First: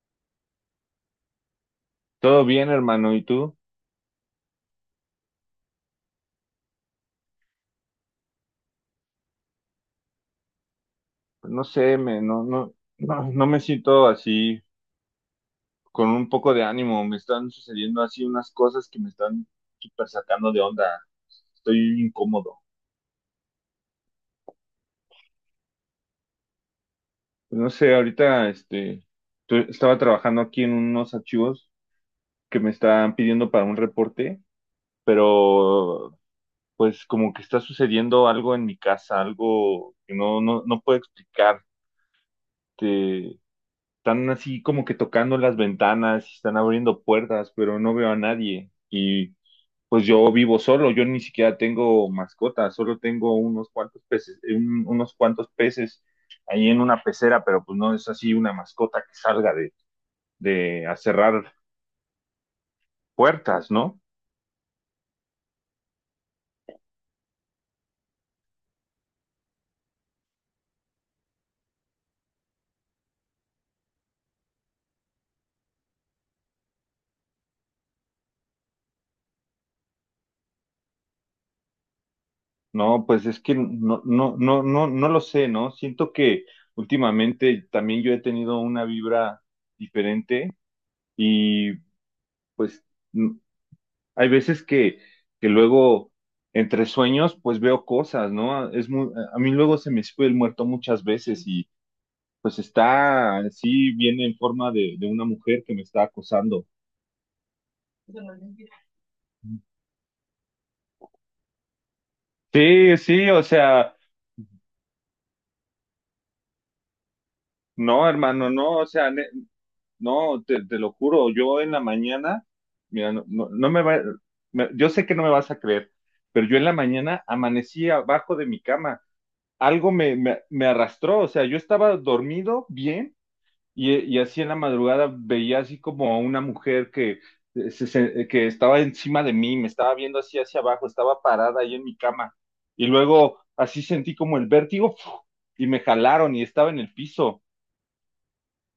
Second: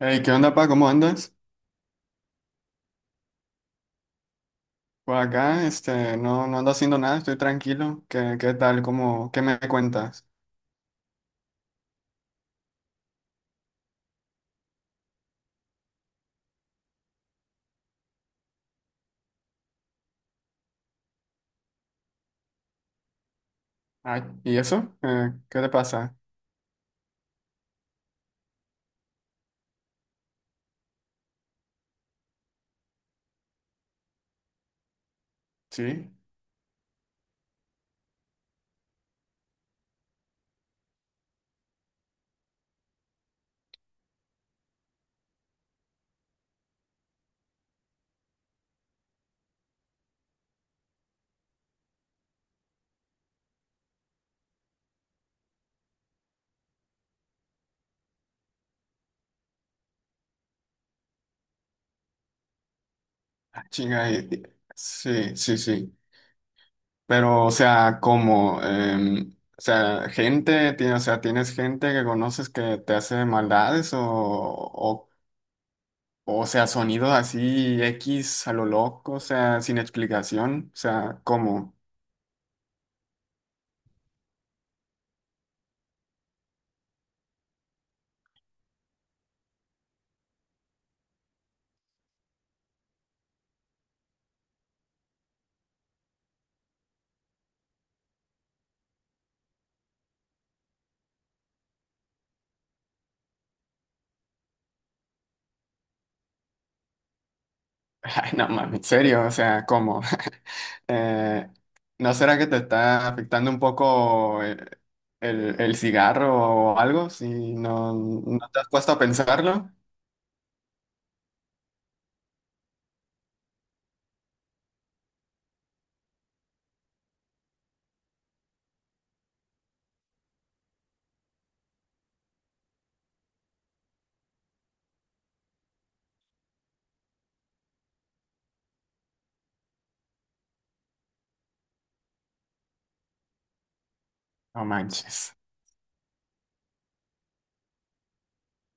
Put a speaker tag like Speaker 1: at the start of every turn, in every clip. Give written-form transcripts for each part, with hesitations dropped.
Speaker 1: Hey, ¿qué onda, pa? ¿Cómo andas?
Speaker 2: Todo bien, hermano, ¿y tú?
Speaker 1: Pues acá, este, no ando haciendo nada, estoy tranquilo. ¿Qué tal? ¿Qué me cuentas?
Speaker 2: No sé, me, no, no, no, no me siento así con un poco de ánimo. Me están sucediendo así unas cosas que me están súper sacando de onda. Estoy incómodo.
Speaker 1: Ay, ¿y eso? ¿Qué te pasa?
Speaker 2: Pues, no sé, ahorita estaba trabajando aquí en unos archivos que me están pidiendo para un reporte,
Speaker 1: ¿Sí?
Speaker 2: pero pues como que está sucediendo algo en mi casa, algo que no puedo explicar. Están así como que tocando las ventanas, están abriendo puertas, pero no veo a nadie. Y pues yo vivo solo, yo ni siquiera tengo mascota, solo tengo unos cuantos peces, unos cuantos peces ahí en una pecera, pero pues no es así una mascota que salga de a cerrar
Speaker 1: Ah,
Speaker 2: puertas, ¿no?
Speaker 1: chinga, sí, sí, sí. Pero, o sea, ¿cómo? O sea, o sea, ¿tienes gente que conoces que te hace maldades o sea, sonidos así X a lo loco, o sea, sin explicación? O sea, ¿cómo?
Speaker 2: No, pues es que no lo sé, ¿no? Siento que últimamente también yo he tenido una vibra diferente y pues hay veces que luego entre sueños pues veo cosas, ¿no? Es muy, a mí luego se me sube el muerto muchas veces y pues está así, viene en forma de una mujer que me está acosando.
Speaker 1: Ay, no mames, en serio, o sea, ¿cómo? Eh, ¿no será que te
Speaker 2: Sí,
Speaker 1: está
Speaker 2: sí, o
Speaker 1: afectando un
Speaker 2: sea,
Speaker 1: poco el cigarro o algo? Si no,
Speaker 2: no, hermano,
Speaker 1: no te has
Speaker 2: no, o
Speaker 1: puesto a
Speaker 2: sea,
Speaker 1: pensarlo,
Speaker 2: no, te lo juro, yo en la mañana, mira, no me va, yo sé que no me vas a creer, pero yo en la mañana amanecí abajo de mi cama, algo me arrastró, o sea, yo estaba dormido bien. Y así en la madrugada veía así como a una mujer que, que estaba encima de mí, me estaba viendo así hacia abajo, estaba parada ahí en mi cama. Y luego así sentí como el
Speaker 1: no
Speaker 2: vértigo ¡fu!
Speaker 1: manches.
Speaker 2: Y me jalaron y estaba en el piso.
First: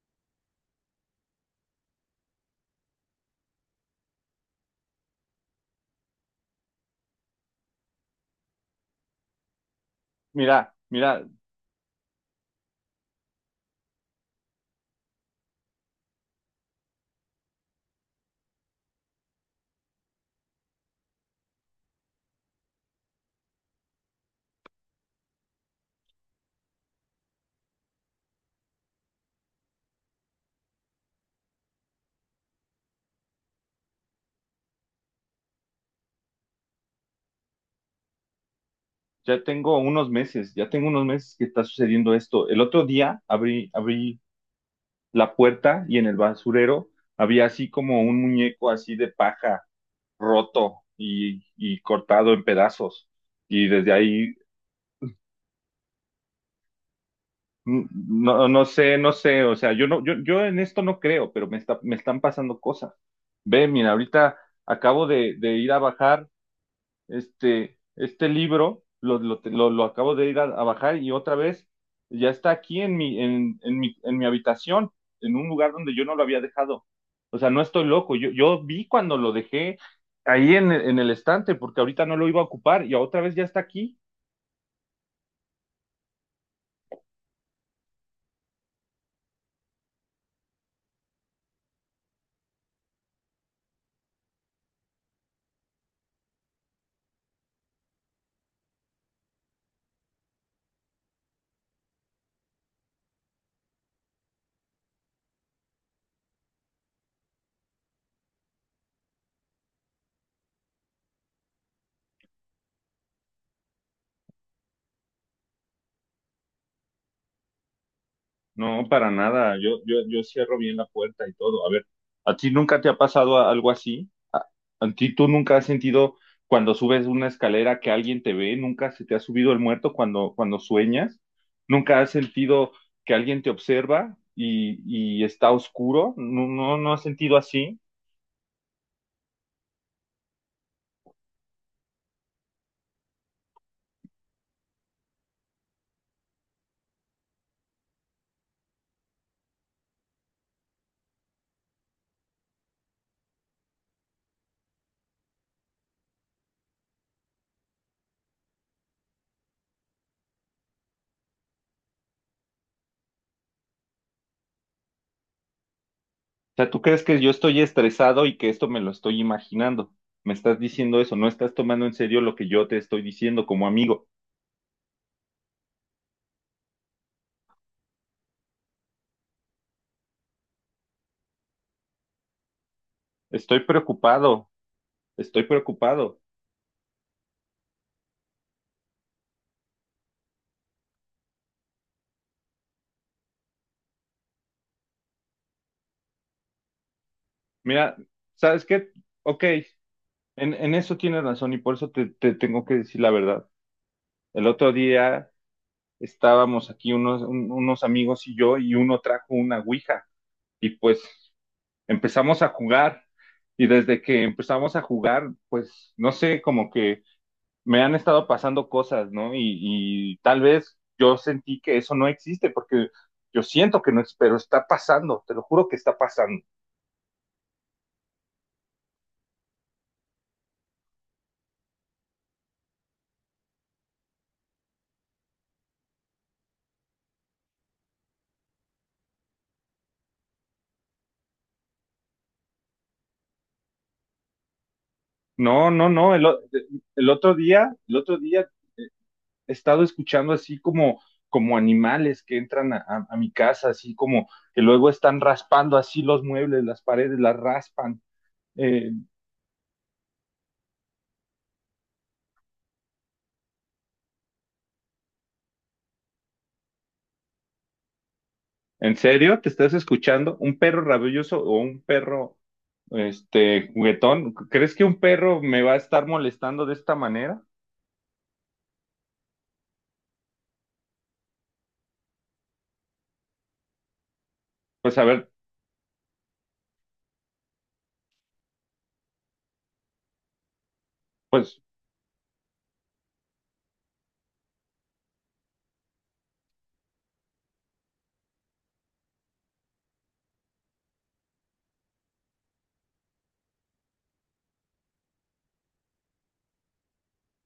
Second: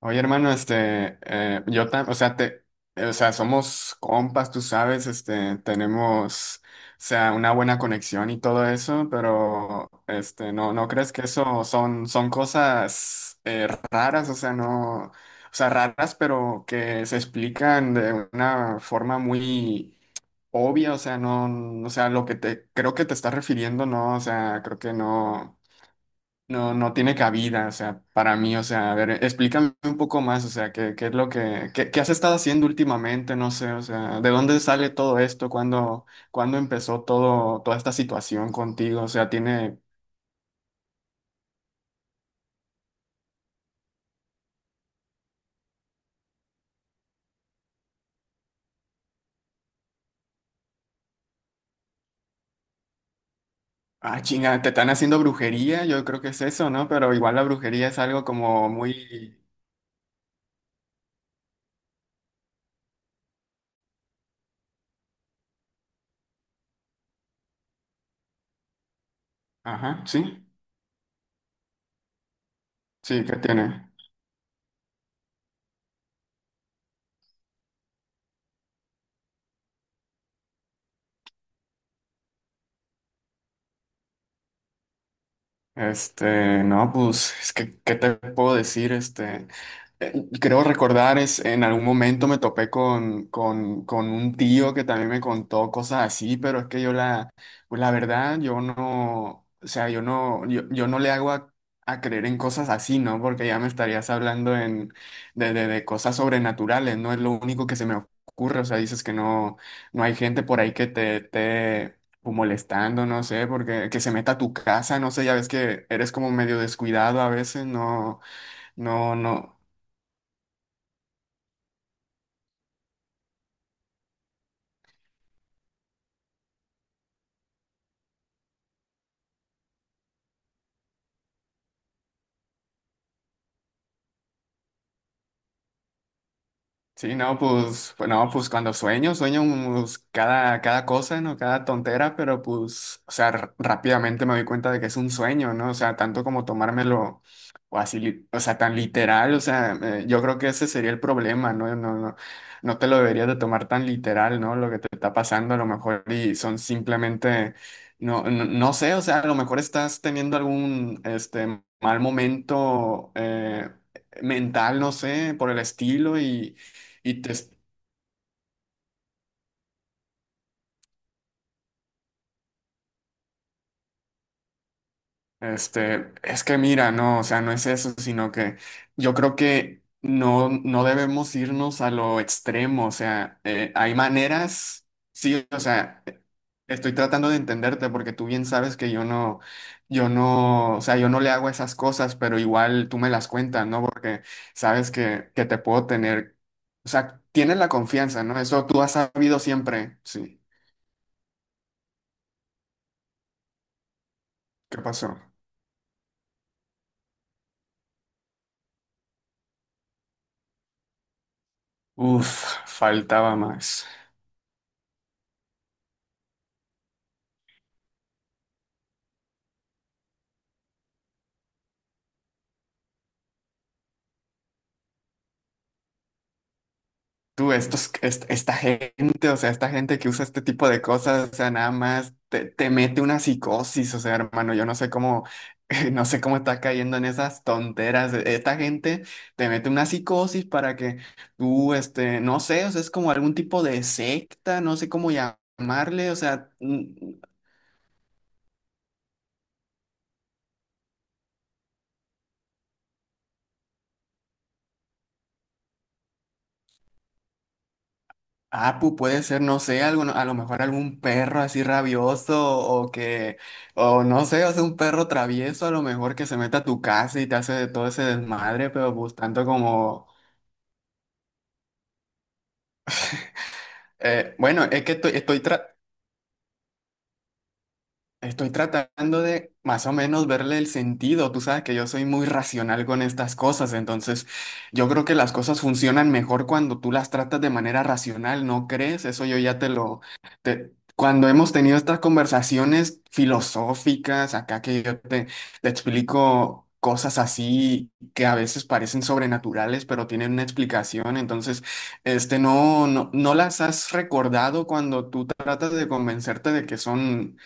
Speaker 1: Oye, hermano, este, o sea, o sea, somos compas, tú sabes, este, tenemos, o sea, una buena conexión y todo eso, pero, este, no,
Speaker 2: Mira,
Speaker 1: no crees que
Speaker 2: mira,
Speaker 1: eso son cosas raras, o sea, no, o sea, raras, pero que se explican de una forma muy obvia, o sea, no, o sea, creo que te estás refiriendo, no, o sea, creo que no. No tiene cabida, o sea, para mí, o sea, a ver, explícame un poco más, o sea, qué es lo que, qué has estado haciendo últimamente, no sé, o sea, ¿de dónde sale todo esto? ¿Cuándo empezó toda esta situación contigo?
Speaker 2: Ya tengo unos meses, ya tengo unos meses que está sucediendo esto. El otro día abrí la puerta y en el basurero había así como un muñeco así de paja roto y cortado en pedazos. Y desde
Speaker 1: Ah,
Speaker 2: ahí.
Speaker 1: chinga, te están haciendo brujería, yo creo que es eso, ¿no? Pero igual la
Speaker 2: Mm,
Speaker 1: brujería es algo
Speaker 2: No, no
Speaker 1: como
Speaker 2: sé,
Speaker 1: muy,
Speaker 2: o sea, yo no, yo en esto no creo, pero me está, me están pasando cosas. Ve, mira, ahorita acabo de ir a bajar este libro, lo
Speaker 1: ajá,
Speaker 2: acabo de ir
Speaker 1: sí,
Speaker 2: a bajar y otra vez ya está aquí en
Speaker 1: sí, ¿qué tiene?
Speaker 2: mi habitación, en un lugar donde yo no lo había dejado. O sea, no estoy loco, yo vi cuando lo dejé ahí en, en el estante, porque ahorita no lo iba a ocupar y otra vez ya está aquí.
Speaker 1: Este, no, pues, es que, ¿qué te puedo decir? Este, eh, creo recordar, es, en algún momento me topé con, con un tío que también me contó cosas así, pero es que pues la verdad, yo no, o sea, yo no, yo no le hago a creer en cosas así, ¿no? Porque ya me estarías hablando en, de cosas sobrenaturales, no es lo único que se me ocurre, o sea, dices que no, hay gente por ahí que te, esté o molestando, no sé, porque que se meta a tu casa, no sé, ya ves que eres como medio descuidado a veces, no,
Speaker 2: No, para
Speaker 1: no, no.
Speaker 2: nada. Yo cierro bien la puerta y todo. A ver, ¿a ti nunca te ha pasado algo así? ¿A ti tú nunca has sentido cuando subes una escalera que alguien te ve? ¿Nunca se te ha subido el muerto cuando sueñas? ¿Nunca has sentido que alguien te observa y está oscuro? No has
Speaker 1: Sí,
Speaker 2: sentido
Speaker 1: no,
Speaker 2: así.
Speaker 1: pues, no, pues cuando sueño, sueño pues, cada cosa, ¿no? Cada tontera, pero pues, o sea, rápidamente me doy cuenta de que es un sueño, ¿no? O sea, tanto como tomármelo o así, o sea, tan literal, o sea, yo creo que ese sería el problema, ¿no? No te lo deberías de tomar tan literal, ¿no? Lo que te está pasando a lo mejor y son simplemente, no sé, o sea, a lo mejor estás teniendo algún, este, mal momento, mental, no sé, por el estilo
Speaker 2: O
Speaker 1: y
Speaker 2: sea, ¿tú crees que
Speaker 1: y
Speaker 2: yo
Speaker 1: te-
Speaker 2: estoy estresado y que esto me lo estoy imaginando? Me estás diciendo eso, no estás tomando en serio lo que yo te estoy diciendo como amigo.
Speaker 1: este, es que mira, no, o sea, no es eso, sino que yo creo que no debemos irnos a lo extremo, o sea,
Speaker 2: Estoy
Speaker 1: hay
Speaker 2: preocupado,
Speaker 1: maneras,
Speaker 2: estoy
Speaker 1: sí, o sea,
Speaker 2: preocupado.
Speaker 1: estoy tratando de entenderte porque tú bien sabes que yo no, o sea, yo no le hago esas cosas, pero igual tú me las cuentas, ¿no? Porque sabes que te puedo tener, o sea, tienes la
Speaker 2: Mira,
Speaker 1: confianza, ¿no?
Speaker 2: ¿sabes
Speaker 1: Eso tú
Speaker 2: qué?
Speaker 1: has sabido
Speaker 2: Ok,
Speaker 1: siempre, sí.
Speaker 2: en eso tienes razón y por eso te tengo que decir la verdad. El otro
Speaker 1: ¿Qué pasó?
Speaker 2: día estábamos aquí unos, unos amigos y yo y uno trajo una ouija y pues empezamos a
Speaker 1: Uf,
Speaker 2: jugar
Speaker 1: faltaba
Speaker 2: y
Speaker 1: más.
Speaker 2: desde que empezamos a jugar, pues no sé, como que me han estado pasando cosas, ¿no? Y tal vez yo sentí que eso no existe porque yo siento que no es, pero está pasando, te lo juro que está pasando.
Speaker 1: Esta gente, o sea, esta gente que usa este tipo de cosas, o sea, nada más te mete una psicosis, o sea, hermano, yo no sé cómo, no sé cómo estás cayendo en esas tonteras. Esta gente te mete una psicosis para que tú, este, no sé, o sea, es como algún tipo de secta, no sé cómo
Speaker 2: No, no,
Speaker 1: llamarle,
Speaker 2: no,
Speaker 1: o
Speaker 2: el, o-
Speaker 1: sea,
Speaker 2: El otro día, he estado escuchando así como, como animales que entran a, a mi casa, así como que luego están raspando así los muebles, las paredes, las raspan.
Speaker 1: ah,
Speaker 2: Eh,
Speaker 1: puede ser, no sé, algún, a lo mejor algún perro así rabioso o que, o no sé, o sea, un perro travieso a lo mejor que se meta a tu casa y te hace de todo ese desmadre, pero
Speaker 2: ¿En
Speaker 1: pues
Speaker 2: serio?
Speaker 1: tanto
Speaker 2: ¿Te estás
Speaker 1: como,
Speaker 2: escuchando? ¿Un perro rabioso o un perro, este, juguetón?
Speaker 1: bueno,
Speaker 2: ¿Crees
Speaker 1: es
Speaker 2: que
Speaker 1: que
Speaker 2: un
Speaker 1: estoy,
Speaker 2: perro me va a estar molestando de esta manera?
Speaker 1: estoy tratando de más o menos verle el sentido. Tú sabes que yo soy muy racional con estas cosas, entonces yo
Speaker 2: Pues a
Speaker 1: creo que
Speaker 2: ver,
Speaker 1: las cosas funcionan mejor cuando tú las tratas de manera racional, ¿no crees? Eso yo ya te lo... Cuando hemos
Speaker 2: pues
Speaker 1: tenido estas conversaciones filosóficas, acá que yo te explico cosas así que a veces parecen sobrenaturales, pero tienen una explicación, entonces este, no las has recordado cuando tú tratas de convencerte de que son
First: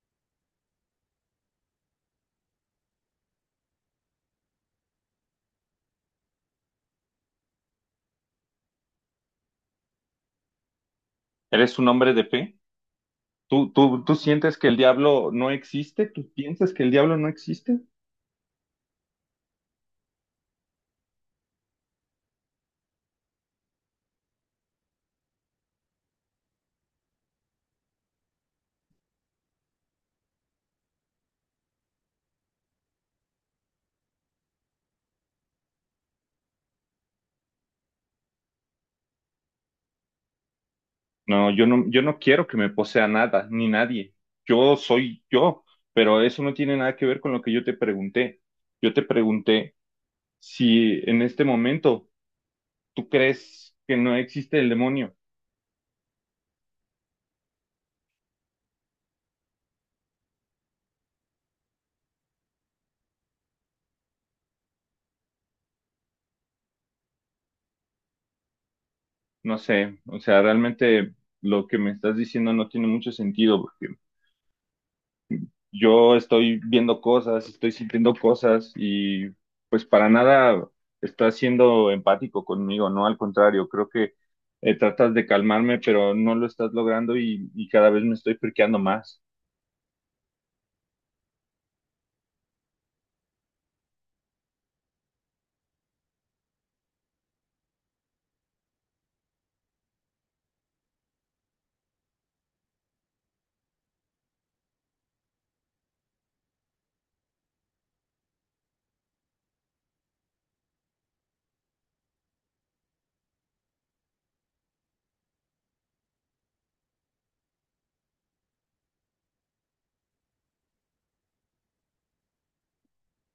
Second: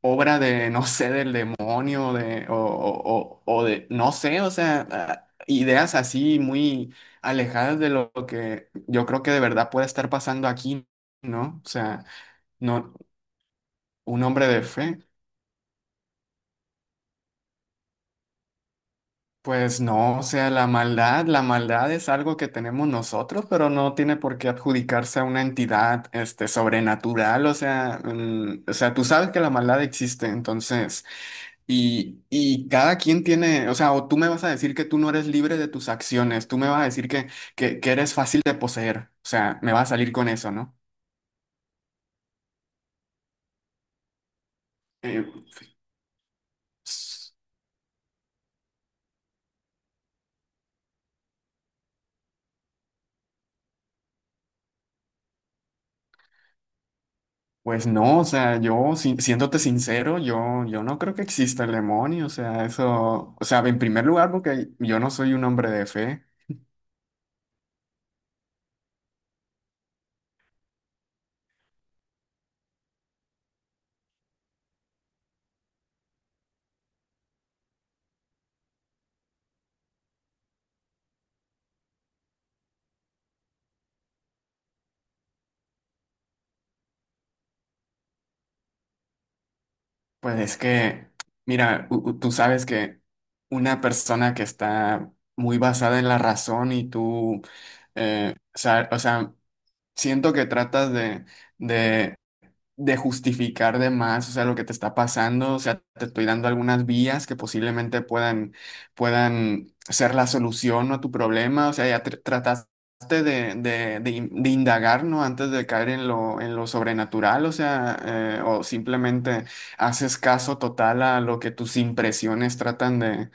Speaker 1: obra de, no sé, del demonio de, o de, no sé, o sea, ah, ideas así muy alejadas de lo que yo creo que de verdad puede estar pasando aquí, ¿no? O
Speaker 2: eres un
Speaker 1: sea,
Speaker 2: hombre de fe.
Speaker 1: no,
Speaker 2: Tú
Speaker 1: un hombre
Speaker 2: sientes
Speaker 1: de
Speaker 2: que el
Speaker 1: fe,
Speaker 2: diablo no existe? ¿Tú piensas que el diablo no existe?
Speaker 1: pues no, o sea, la maldad es algo que tenemos nosotros, pero no tiene por qué adjudicarse a una entidad, este, sobrenatural, o sea, mm, o sea, tú sabes que la maldad existe, entonces... Y, y cada quien tiene, o sea, o tú me vas a decir que tú no eres libre de tus acciones, tú me vas a decir que, que eres fácil de poseer, o sea, me vas a salir con eso, ¿no?
Speaker 2: No, yo no quiero que me posea nada, ni nadie. Yo soy
Speaker 1: Eh,
Speaker 2: yo, pero eso no tiene nada que ver con
Speaker 1: s-
Speaker 2: lo que yo te pregunté. Yo te pregunté si en este momento tú crees que no existe el demonio.
Speaker 1: pues no, o sea, yo, siéndote sincero, yo no creo que exista el demonio, o sea, eso, o sea, en primer lugar, porque yo no soy un hombre de fe,
Speaker 2: No sé, o sea, realmente lo que me estás diciendo no tiene mucho sentido. Yo estoy viendo cosas, estoy sintiendo cosas y pues para nada estás siendo empático conmigo, ¿no? Al contrario, creo que tratas de calmarme, pero no lo estás logrando y cada vez me estoy friqueando más.
Speaker 1: pues es que, mira, tú sabes que una persona que está muy basada en la razón y tú... o sea, siento que tratas de, de, de justificar de más, o sea, lo que te está pasando, o sea, te estoy dando algunas vías que posiblemente puedan ser la solución a tu problema, o sea, ya trataste de, de indagar, ¿no? Antes de caer en lo sobrenatural, o sea, o simplemente haces caso total a lo que tus impresiones tratan de,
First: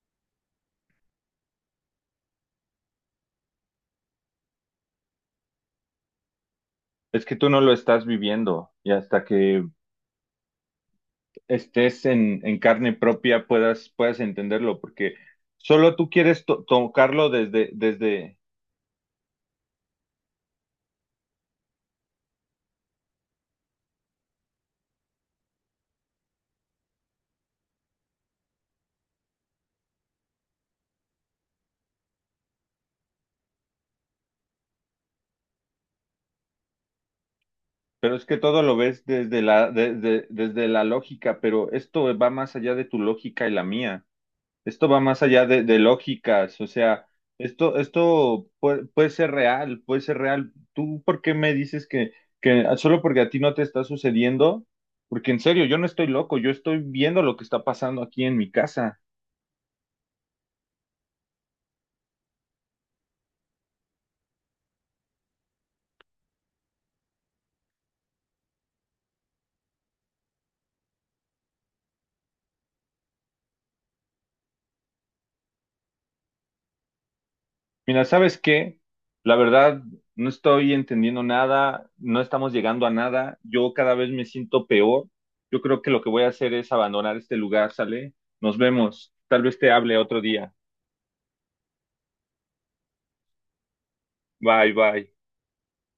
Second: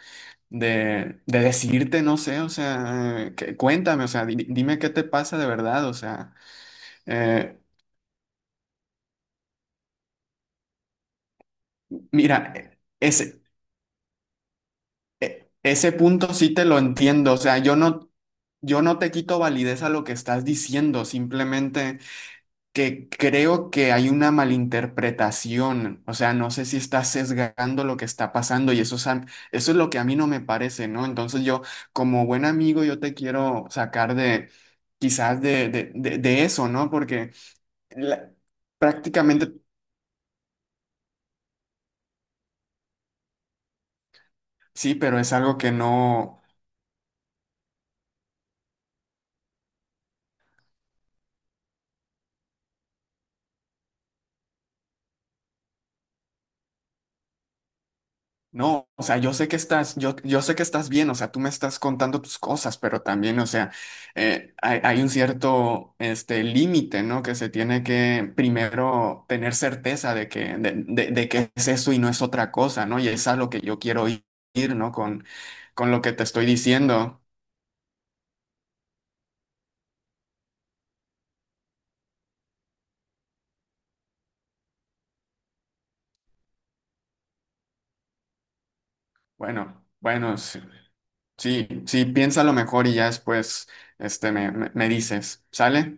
Speaker 1: de decirte, no sé, o sea, cuéntame, o sea, dime qué te pasa de verdad, o sea.
Speaker 2: Es que tú
Speaker 1: Eh,
Speaker 2: no lo estás viviendo y hasta que estés
Speaker 1: Mira,
Speaker 2: en carne propia puedas, puedas entenderlo, porque
Speaker 1: ese
Speaker 2: solo tú
Speaker 1: punto
Speaker 2: quieres
Speaker 1: sí te lo
Speaker 2: tocarlo
Speaker 1: entiendo. O sea, yo no te quito validez a lo que estás diciendo, simplemente que creo que hay una malinterpretación. O sea, no sé si estás sesgando lo que está pasando y eso es, eso es lo que a mí no me parece, ¿no? Entonces yo, como buen amigo, yo te quiero sacar de quizás de, de eso, ¿no? Porque
Speaker 2: pero es
Speaker 1: la-
Speaker 2: que todo lo ves desde
Speaker 1: prácticamente
Speaker 2: desde la lógica, pero esto va más allá de tu lógica y la mía. Esto
Speaker 1: sí,
Speaker 2: va
Speaker 1: pero
Speaker 2: más
Speaker 1: es
Speaker 2: allá
Speaker 1: algo que
Speaker 2: de
Speaker 1: no.
Speaker 2: lógicas, o sea, esto puede, puede ser real, puede ser real. ¿Tú por qué me dices que solo porque a ti no te está sucediendo? Porque en serio, yo no estoy loco, yo estoy viendo lo que está pasando aquí en mi
Speaker 1: No,
Speaker 2: casa.
Speaker 1: o sea, yo, yo sé que estás bien, o sea, tú me estás contando tus cosas, pero también, o sea, hay un cierto, este, límite, ¿no? Que se tiene que primero tener certeza de que, de, de que es eso y no es otra cosa, ¿no? Y es a lo que yo quiero ir, ¿no? Con lo que te estoy diciendo.
Speaker 2: Mira, ¿sabes qué? La verdad, no estoy entendiendo nada, no estamos llegando a nada, yo cada vez me siento peor. Yo creo que lo que voy a hacer es abandonar este lugar, ¿sale? Nos vemos, tal vez te
Speaker 1: Bueno,
Speaker 2: hable otro
Speaker 1: bueno,
Speaker 2: día.
Speaker 1: sí, sí, sí, piénsalo mejor y ya después, este,
Speaker 2: Bye,
Speaker 1: me
Speaker 2: bye.
Speaker 1: dices, ¿sale?